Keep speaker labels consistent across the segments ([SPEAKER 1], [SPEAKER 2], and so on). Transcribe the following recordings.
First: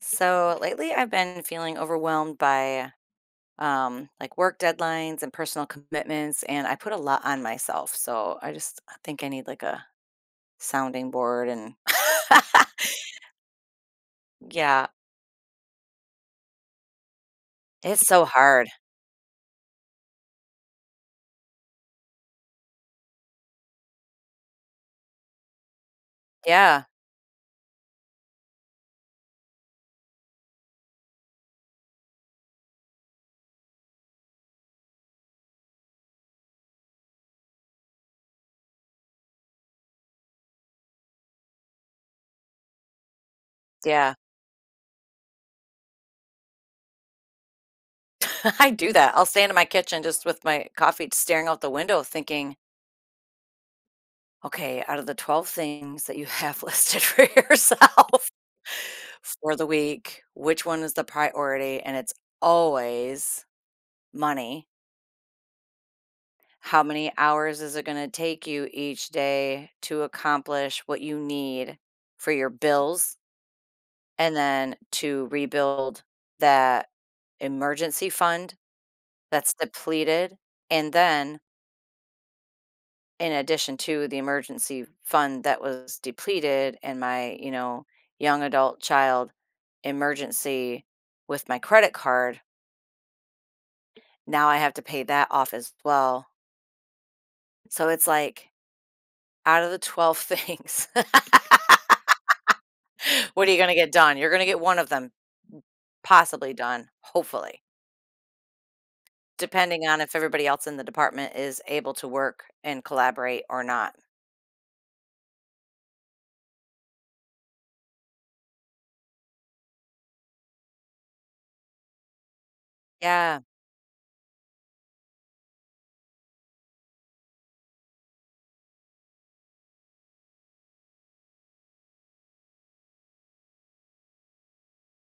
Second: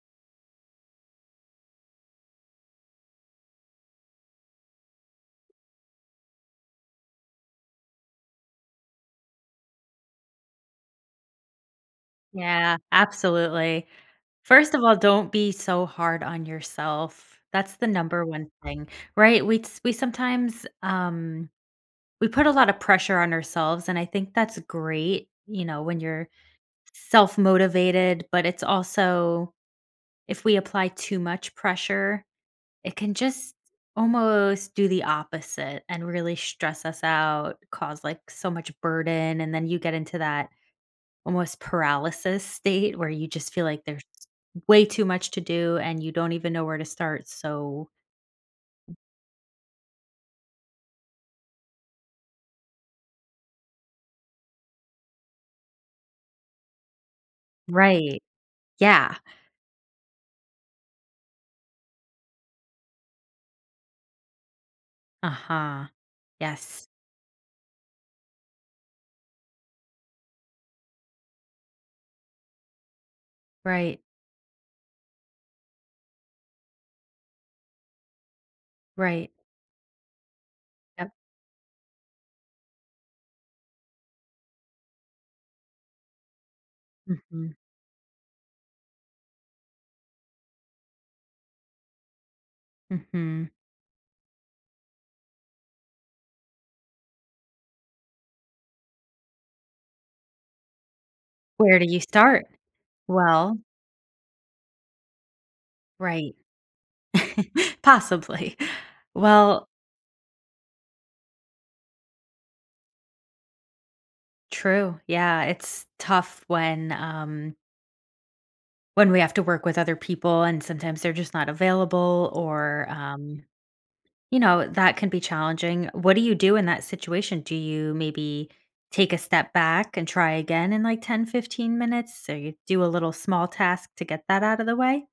[SPEAKER 1] So lately, I've been feeling overwhelmed by like work deadlines and personal commitments, and I put a lot on myself. So I think I need like a sounding board, and
[SPEAKER 2] Yeah, absolutely. First of
[SPEAKER 1] yeah,
[SPEAKER 2] all, don't be so hard on yourself. That's the
[SPEAKER 1] it's so
[SPEAKER 2] number one
[SPEAKER 1] hard.
[SPEAKER 2] thing, right? We sometimes we put a lot of pressure on ourselves, and I think that's great, you know, when you're
[SPEAKER 1] Yeah,
[SPEAKER 2] self-motivated, but it's also if we apply too much pressure, it can just almost do the opposite and really stress us out, cause like so much burden, and then you get into that almost paralysis state where you just feel like there's
[SPEAKER 1] yeah,
[SPEAKER 2] way too much to do and you don't even know where to start, so.
[SPEAKER 1] I do that. I'll stand in my kitchen just with my coffee, staring out the window, thinking, okay, out of the 12 things that you have listed for
[SPEAKER 2] Right.
[SPEAKER 1] yourself
[SPEAKER 2] Yeah.
[SPEAKER 1] for the week, which one is the priority? And it's always money.
[SPEAKER 2] Uh-huh.
[SPEAKER 1] How
[SPEAKER 2] Yes.
[SPEAKER 1] many hours is it going to take you each day to accomplish what you need for your bills
[SPEAKER 2] Right,
[SPEAKER 1] and then to rebuild that emergency fund
[SPEAKER 2] right.
[SPEAKER 1] that's depleted? And
[SPEAKER 2] Yep.
[SPEAKER 1] then, in addition to the emergency fund that was depleted and my, you
[SPEAKER 2] Mhm,
[SPEAKER 1] know, young adult child emergency with my credit card,
[SPEAKER 2] mhm.
[SPEAKER 1] now I have to pay that off as well. So it's like out of the 12 things.
[SPEAKER 2] Where do you start?
[SPEAKER 1] What are you
[SPEAKER 2] Well,
[SPEAKER 1] gonna get done? You're gonna get one of them
[SPEAKER 2] right.
[SPEAKER 1] possibly done, hopefully,
[SPEAKER 2] Possibly. Well,
[SPEAKER 1] depending on if everybody else in the department is able to work and collaborate or not.
[SPEAKER 2] true. Yeah, it's tough when we have to work with other people and sometimes they're just not available, or,
[SPEAKER 1] Yeah,
[SPEAKER 2] you know, that can be challenging. What do you do in that situation? Do you maybe take a step back and try again in like 10, 15 minutes? So you do a little small task to get that out of the way?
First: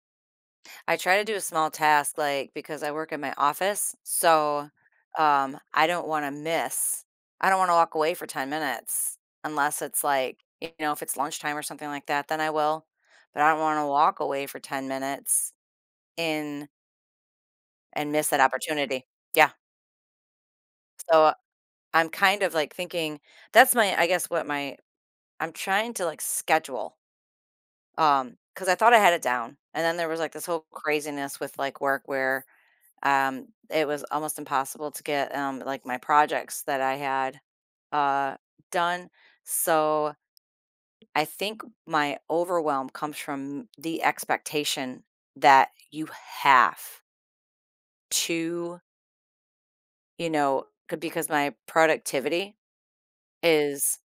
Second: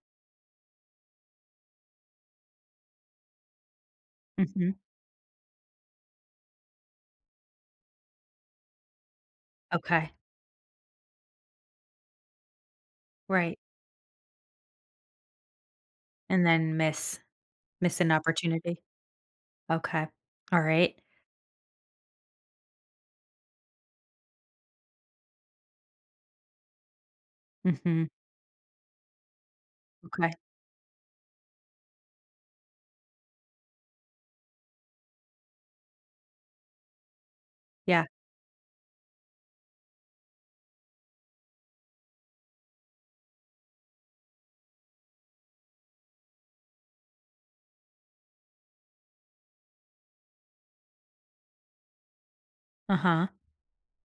[SPEAKER 1] I try to do a small task, like, because I work in my office, so,
[SPEAKER 2] Hmm.
[SPEAKER 1] um, I don't wanna miss I don't wanna walk away for 10 minutes unless it's
[SPEAKER 2] Okay.
[SPEAKER 1] like, you know, if it's lunchtime or something like that, then I will, but I
[SPEAKER 2] Right.
[SPEAKER 1] don't wanna walk away for 10 minutes
[SPEAKER 2] And
[SPEAKER 1] in
[SPEAKER 2] then miss
[SPEAKER 1] and
[SPEAKER 2] an
[SPEAKER 1] miss that
[SPEAKER 2] opportunity.
[SPEAKER 1] opportunity. Yeah,
[SPEAKER 2] Okay. All right.
[SPEAKER 1] so I'm kind of like thinking that's my I guess what my I'm trying to like schedule,
[SPEAKER 2] Mm-hmm.
[SPEAKER 1] because I thought I had it down. And then there was like
[SPEAKER 2] Okay.
[SPEAKER 1] this whole craziness with like work where it was almost impossible to get like my projects that I had
[SPEAKER 2] Yeah.
[SPEAKER 1] uh done. So I think my overwhelm comes from the expectation that you have to, you know, because my productivity
[SPEAKER 2] Uh-huh.
[SPEAKER 1] is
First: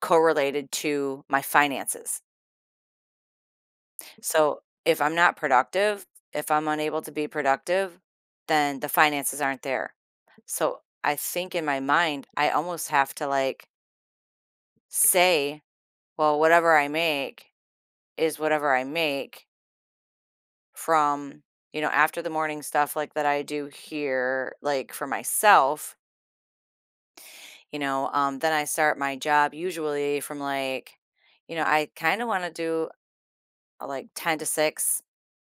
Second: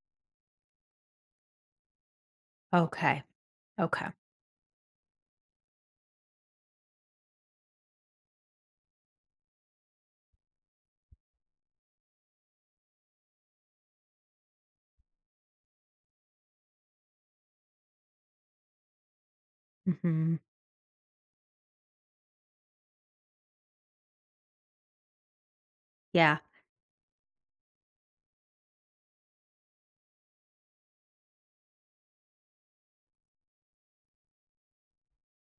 [SPEAKER 1] correlated to my finances.
[SPEAKER 2] Okay. Okay.
[SPEAKER 1] So if I'm not productive, if I'm unable to be productive, then the finances aren't there. So I think in my mind, I almost have to like say, well, whatever I make is whatever I make
[SPEAKER 2] Mm-hmm.
[SPEAKER 1] from, you know, after the morning stuff like that I do here, like for myself,
[SPEAKER 2] Yeah.
[SPEAKER 1] you know, then I start my job usually from like, you know, I kind of want to do like 10 to 6,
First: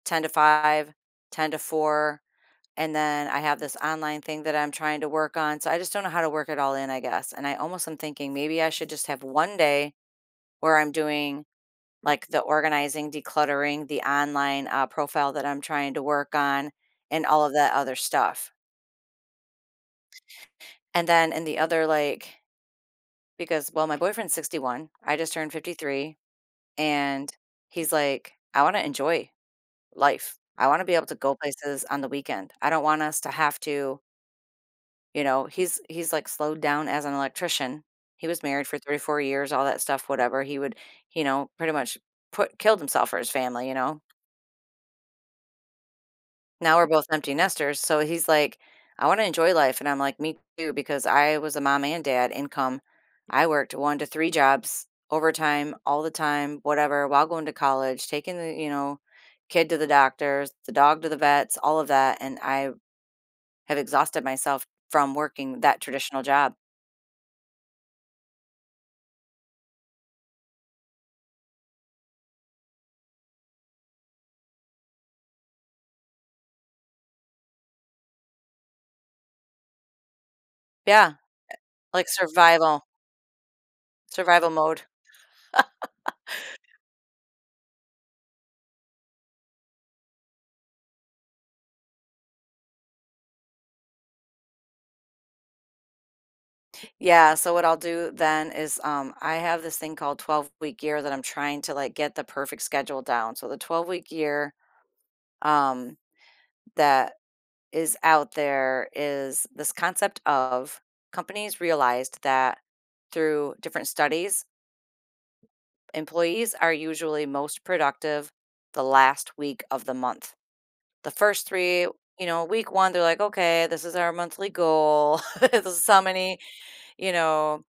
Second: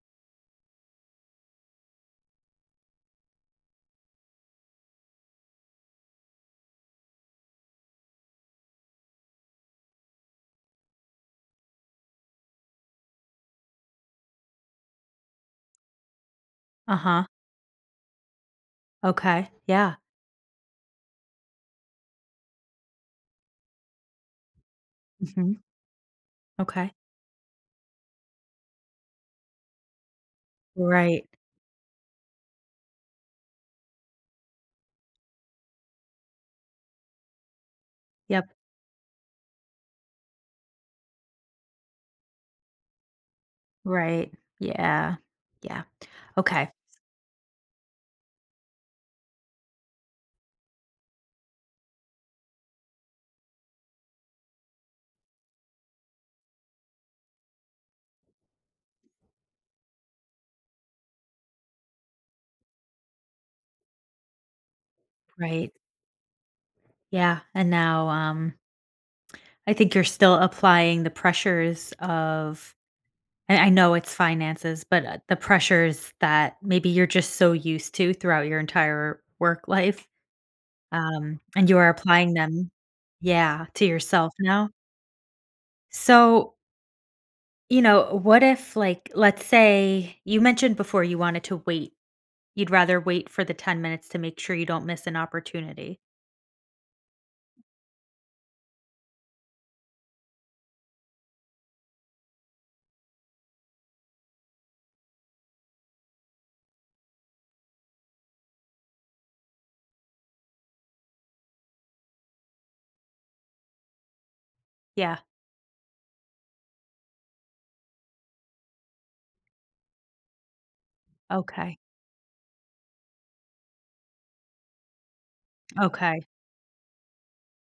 [SPEAKER 1] 10 to 5, 10 to 4, and then I have this online thing that I'm trying to work on. So I just don't know how to work it all in, I guess. And I almost am thinking maybe I should just have one day where I'm doing like the organizing, decluttering, the online profile that I'm trying to work on, and
[SPEAKER 2] Uh-huh.
[SPEAKER 1] all of that other stuff.
[SPEAKER 2] Okay. Yeah.
[SPEAKER 1] And then in the other, like, because, well, my boyfriend's 61, I just turned
[SPEAKER 2] Mm-hmm.
[SPEAKER 1] 53,
[SPEAKER 2] Okay.
[SPEAKER 1] and he's like, "I want to enjoy life. I want to be able to
[SPEAKER 2] Right.
[SPEAKER 1] go places on the weekend. I don't want us to have to..." You know, he's, like, slowed down as an electrician. He was
[SPEAKER 2] Yep.
[SPEAKER 1] married for 34 years, all that stuff, whatever. He would, you know, pretty much put killed himself for his family, you know?
[SPEAKER 2] Right. Yeah. Yeah. Okay.
[SPEAKER 1] Now we're both empty nesters, so he's like, "I wanna enjoy life," and I'm like, "Me too," because I was a mom and dad income. I worked 1 to 3 jobs, overtime, all the time, whatever, while going to college, taking the, you know, kid to the doctors, the dog to the vets, all of that, and I have exhausted myself from working
[SPEAKER 2] Right.
[SPEAKER 1] that traditional job.
[SPEAKER 2] Yeah, and now, I think you're still applying the pressures of, and I know it's finances, but, the pressures that maybe you're just so used to throughout your entire work life,
[SPEAKER 1] Yeah.
[SPEAKER 2] and you are
[SPEAKER 1] Like
[SPEAKER 2] applying them,
[SPEAKER 1] survival
[SPEAKER 2] yeah, to yourself
[SPEAKER 1] survival
[SPEAKER 2] now.
[SPEAKER 1] mode.
[SPEAKER 2] So, you know, what if, like, let's say you mentioned before you wanted to wait. You'd rather wait for the 10 minutes to make sure you don't miss an opportunity.
[SPEAKER 1] Yeah, so what I'll do then is, I have this thing called 12-week year that I'm trying to, like, get the perfect schedule down. So the 12-week year, um, that is out there is this concept of companies realized that through different studies,
[SPEAKER 2] Yeah.
[SPEAKER 1] employees are usually most productive the last week of the month. The first
[SPEAKER 2] Okay.
[SPEAKER 1] 3, you know, week 1, they're like, "Okay, this is our monthly goal. This is how
[SPEAKER 2] Okay.
[SPEAKER 1] many you know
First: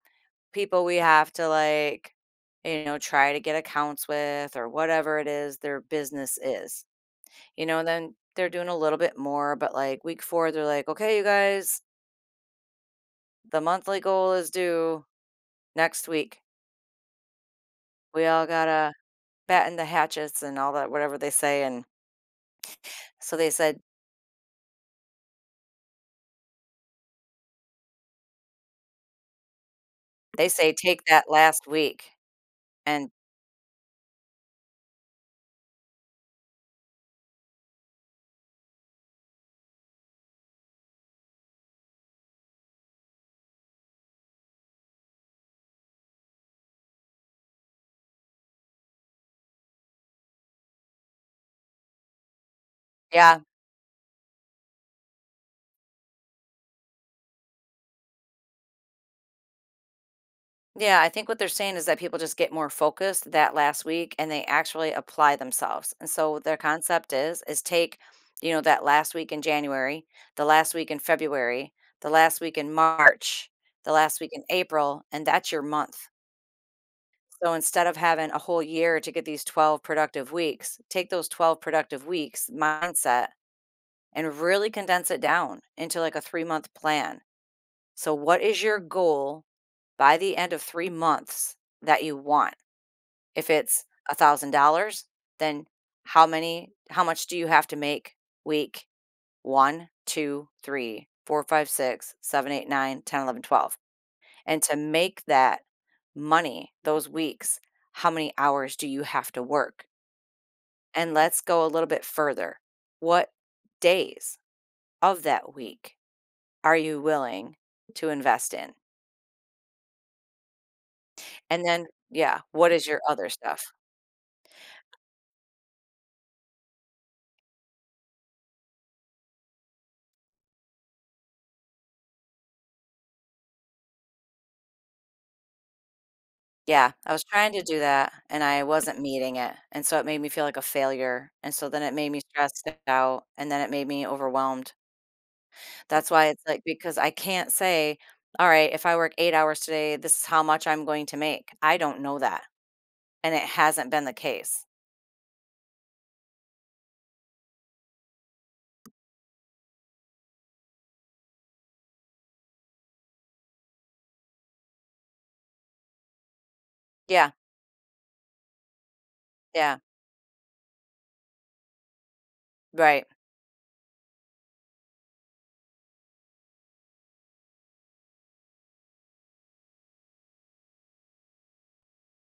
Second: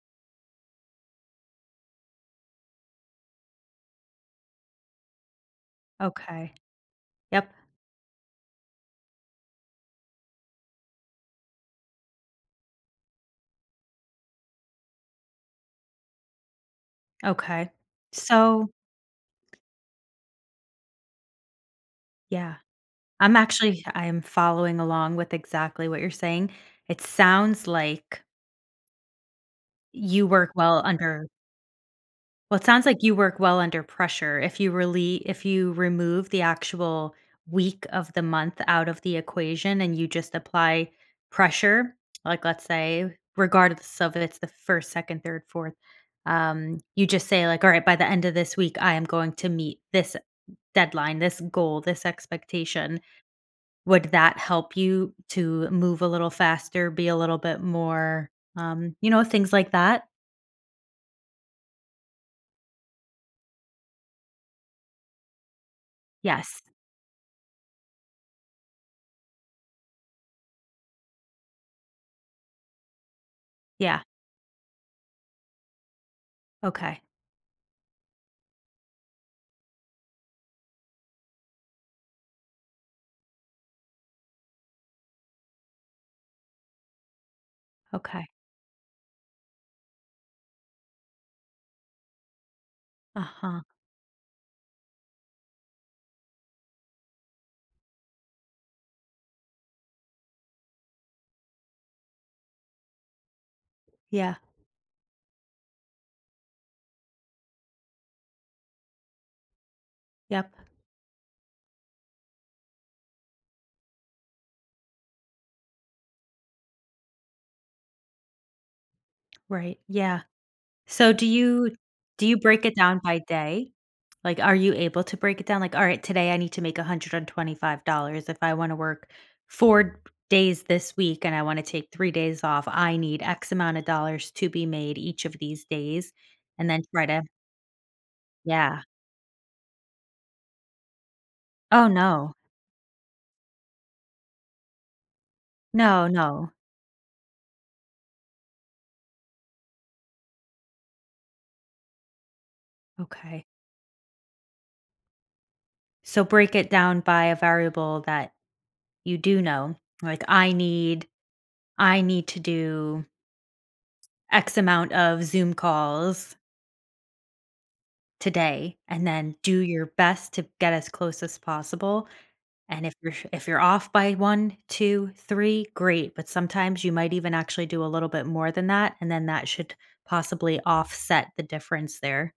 [SPEAKER 1] people we have to, like, you know, try to get accounts with," or whatever it is their business
[SPEAKER 2] Okay.
[SPEAKER 1] is,
[SPEAKER 2] Yep.
[SPEAKER 1] you know. And then they're doing a little bit more, but like week 4 they're like, "Okay, you guys, the monthly goal is due next week,
[SPEAKER 2] Okay.
[SPEAKER 1] we all
[SPEAKER 2] So,
[SPEAKER 1] gotta batten the hatchets," and all that, whatever they say. And
[SPEAKER 2] yeah, I'm
[SPEAKER 1] so
[SPEAKER 2] actually I'm following along with exactly what you're saying. It sounds like you
[SPEAKER 1] they
[SPEAKER 2] work
[SPEAKER 1] say
[SPEAKER 2] well
[SPEAKER 1] take
[SPEAKER 2] under.
[SPEAKER 1] that last week.
[SPEAKER 2] Well, it sounds like
[SPEAKER 1] And
[SPEAKER 2] you work well under pressure. If you really, if you remove the actual week of the month out of the equation and you just apply pressure, like, let's say, regardless of if it's the first, second, third, fourth, you just say, like, all right, by the end of this week, I am going to meet this deadline, this goal, this expectation.
[SPEAKER 1] yeah,
[SPEAKER 2] Would that help you to move a little faster, be a little bit more, you know, things like that?
[SPEAKER 1] yeah, I think what they're saying is that people just get more focused that last week and they actually apply themselves. And so their
[SPEAKER 2] Yes.
[SPEAKER 1] concept is take, you know, that last week in January, the last week in February, the last week in March, the
[SPEAKER 2] Yeah.
[SPEAKER 1] last week in April, and that's your month.
[SPEAKER 2] Okay.
[SPEAKER 1] So instead of having a whole year to get these 12 productive weeks, take those 12 productive weeks mindset and really condense it down into like a 3-month plan. So
[SPEAKER 2] Okay.
[SPEAKER 1] what is your goal by the end of 3 months that you want?
[SPEAKER 2] Uh
[SPEAKER 1] If
[SPEAKER 2] huh.
[SPEAKER 1] it's $1,000, then how much do you have to make week one, 2, 3, 4, 5, 6, 7, 8, 9, 10, 11, 12?
[SPEAKER 2] Yeah,
[SPEAKER 1] And to make that money those weeks, how many hours do you have to work?
[SPEAKER 2] yep,
[SPEAKER 1] And let's go a little bit further. What days of that week are you willing to invest in?
[SPEAKER 2] right, yeah. So do
[SPEAKER 1] And
[SPEAKER 2] you,
[SPEAKER 1] then
[SPEAKER 2] do you
[SPEAKER 1] yeah,
[SPEAKER 2] break
[SPEAKER 1] what
[SPEAKER 2] it
[SPEAKER 1] is
[SPEAKER 2] down
[SPEAKER 1] your
[SPEAKER 2] by
[SPEAKER 1] other stuff?
[SPEAKER 2] day? Like, are you able to break it down? Like, all right, today I need to make $125 if I wanna work 4 days this week and I wanna take 3 days off, I need X amount of dollars to be made each of these days, and then
[SPEAKER 1] Yeah,
[SPEAKER 2] try
[SPEAKER 1] I was
[SPEAKER 2] to,
[SPEAKER 1] trying to do that, and I
[SPEAKER 2] yeah.
[SPEAKER 1] wasn't meeting it, and so it made me feel like a failure, and so then
[SPEAKER 2] Oh,
[SPEAKER 1] it made me
[SPEAKER 2] no.
[SPEAKER 1] stressed out, and then it made me overwhelmed.
[SPEAKER 2] No,
[SPEAKER 1] That's why it's
[SPEAKER 2] no.
[SPEAKER 1] like because I can't say, "All right, if I work 8 hours today, this is how much I'm going to make." I don't know that, and it
[SPEAKER 2] Okay.
[SPEAKER 1] hasn't been the case.
[SPEAKER 2] So break it down by a variable that you do know, like, I need to do X amount of Zoom calls
[SPEAKER 1] Yeah,
[SPEAKER 2] today, and then do
[SPEAKER 1] yeah,
[SPEAKER 2] your best to get as close as possible, and if
[SPEAKER 1] right.
[SPEAKER 2] you're sh if you're off by one, 2, 3, great, but sometimes you might even actually do a little bit more than that, and then that should possibly offset the difference there.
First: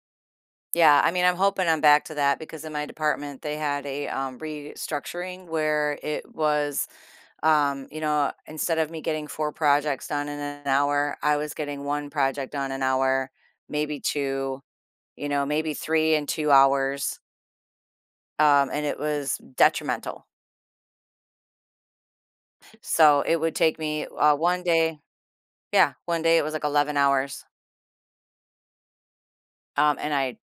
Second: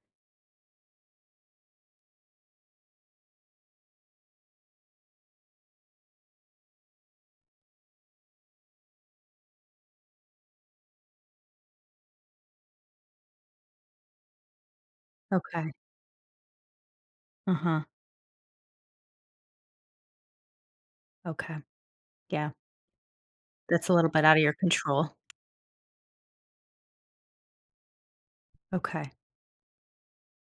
[SPEAKER 1] Yeah, I mean, I'm hoping I'm back to that because in my department, they had a, restructuring where it was. Instead of me getting four projects done in an hour, I was getting one project done an hour, maybe two, you know, maybe
[SPEAKER 2] Okay.
[SPEAKER 1] three in 2 hours.
[SPEAKER 2] Uh-huh.
[SPEAKER 1] And it was detrimental.
[SPEAKER 2] Okay. Yeah.
[SPEAKER 1] So it would take
[SPEAKER 2] That's a
[SPEAKER 1] me
[SPEAKER 2] little bit out of your
[SPEAKER 1] one day.
[SPEAKER 2] control.
[SPEAKER 1] Yeah, one day it was like 11 hours.
[SPEAKER 2] Okay.
[SPEAKER 1] And I,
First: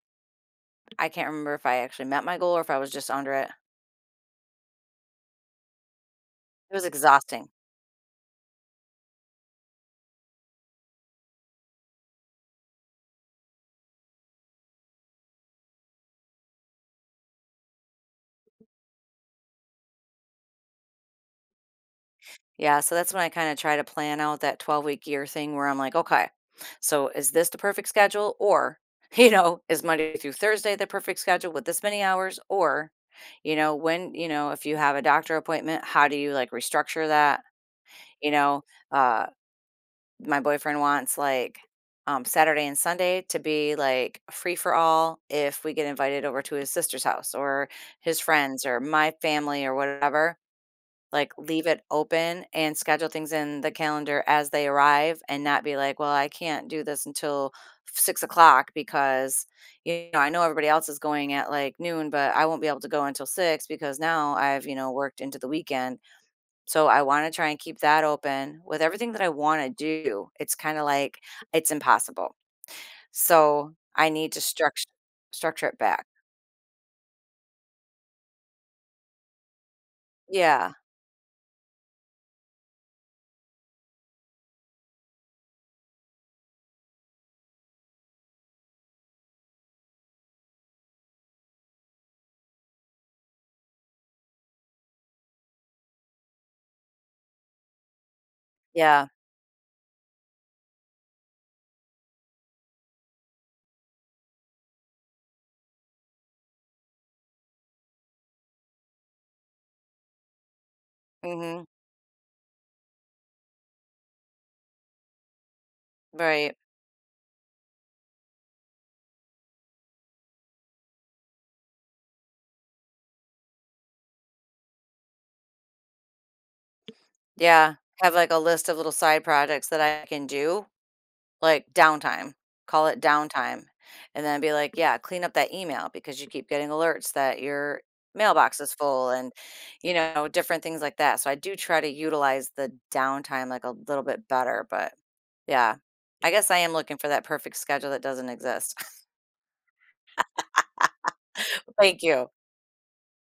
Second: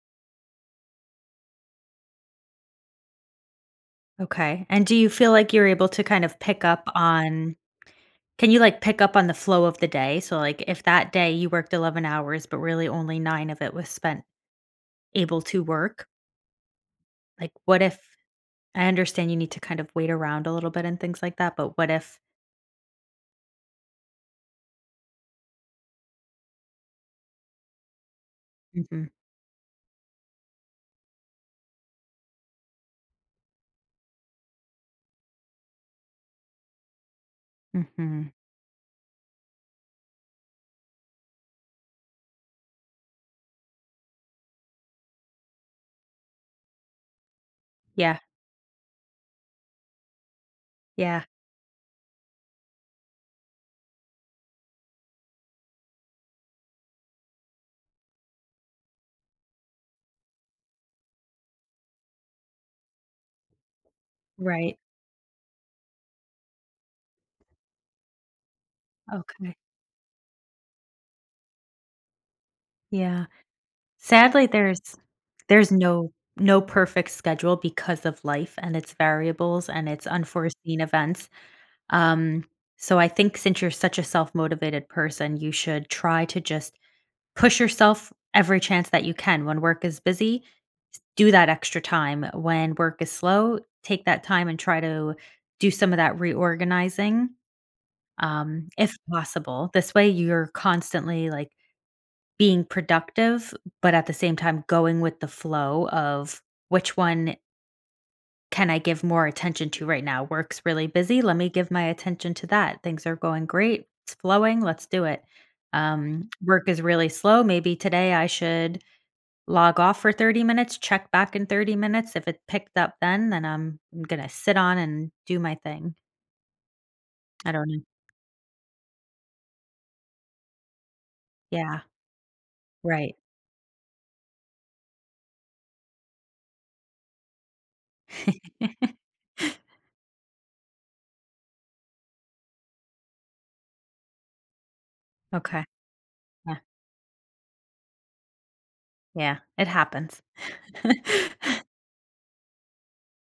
[SPEAKER 1] I can't remember if I actually met my goal or if I was just under it.
[SPEAKER 2] Okay, and do you feel like you're able to kind of pick
[SPEAKER 1] It
[SPEAKER 2] up
[SPEAKER 1] was exhausting.
[SPEAKER 2] on. Can you, like, pick up on the flow of the day? So, like, if that day you worked 11 hours, but really only 9 of it was spent able to work, like, what if, I understand you need to kind of wait around a little bit and things like that, but what if.
[SPEAKER 1] Yeah, so that's when I kind of try to plan out that 12-week year thing where I'm like, "Okay, so is this the perfect schedule or,
[SPEAKER 2] Mhm,
[SPEAKER 1] you know, is Monday through Thursday the perfect schedule with this many hours or, you know, when, you know, if you have a doctor appointment, how do you like restructure that?" You
[SPEAKER 2] mhm.
[SPEAKER 1] know, uh, my boyfriend wants like, Saturday and Sunday to be like free for all if we get invited over to his sister's house or his
[SPEAKER 2] Yeah,
[SPEAKER 1] friends or my family or whatever.
[SPEAKER 2] yeah,
[SPEAKER 1] Like, leave it open and schedule things in the calendar as they arrive and not be like, well, I can't do this until 6 o'clock because, you know, I know everybody else is going at like noon, but I won't be able to go until 6 because now I've, you
[SPEAKER 2] right,
[SPEAKER 1] know, worked into the weekend. So I want to try and keep that open with everything that I
[SPEAKER 2] okay,
[SPEAKER 1] want to do. It's kind of like it's impossible.
[SPEAKER 2] yeah.
[SPEAKER 1] So I need to
[SPEAKER 2] Sadly, there's
[SPEAKER 1] structure
[SPEAKER 2] there's
[SPEAKER 1] it back.
[SPEAKER 2] no no perfect schedule because of life and its variables and its
[SPEAKER 1] Yeah.
[SPEAKER 2] unforeseen events, um, so I think since you're such a self-motivated person, you should try to just push yourself every chance that you can. When work is busy, do that extra time. When work is slow, take that time and try to do some of that reorganizing, if
[SPEAKER 1] Yeah.
[SPEAKER 2] possible. This way, you're constantly like being productive, but at the same time, going with the flow of which one can I give more attention to right now? Work's really busy. Let me
[SPEAKER 1] Mhm.
[SPEAKER 2] give my attention to that. Things are going great. It's flowing. Let's do it.
[SPEAKER 1] Right.
[SPEAKER 2] Work is really slow. Maybe today I should log off for 30 minutes, check back in 30 minutes. If it picked up then I'm gonna sit on and do my thing. I don't
[SPEAKER 1] Yeah,
[SPEAKER 2] know.
[SPEAKER 1] have, like, a list of little side projects that I can do, like,
[SPEAKER 2] Yeah,
[SPEAKER 1] downtime, call it
[SPEAKER 2] right.
[SPEAKER 1] downtime, and then be like, "Yeah, clean up that email because you keep getting alerts that your mailbox is full," and, you know, different things like that, so I do try to utilize the downtime, like, a little bit better, but
[SPEAKER 2] Okay.
[SPEAKER 1] yeah, I guess I
[SPEAKER 2] Yeah,
[SPEAKER 1] am looking for that perfect schedule that doesn't exist.
[SPEAKER 2] yeah, it happens.
[SPEAKER 1] Thank you.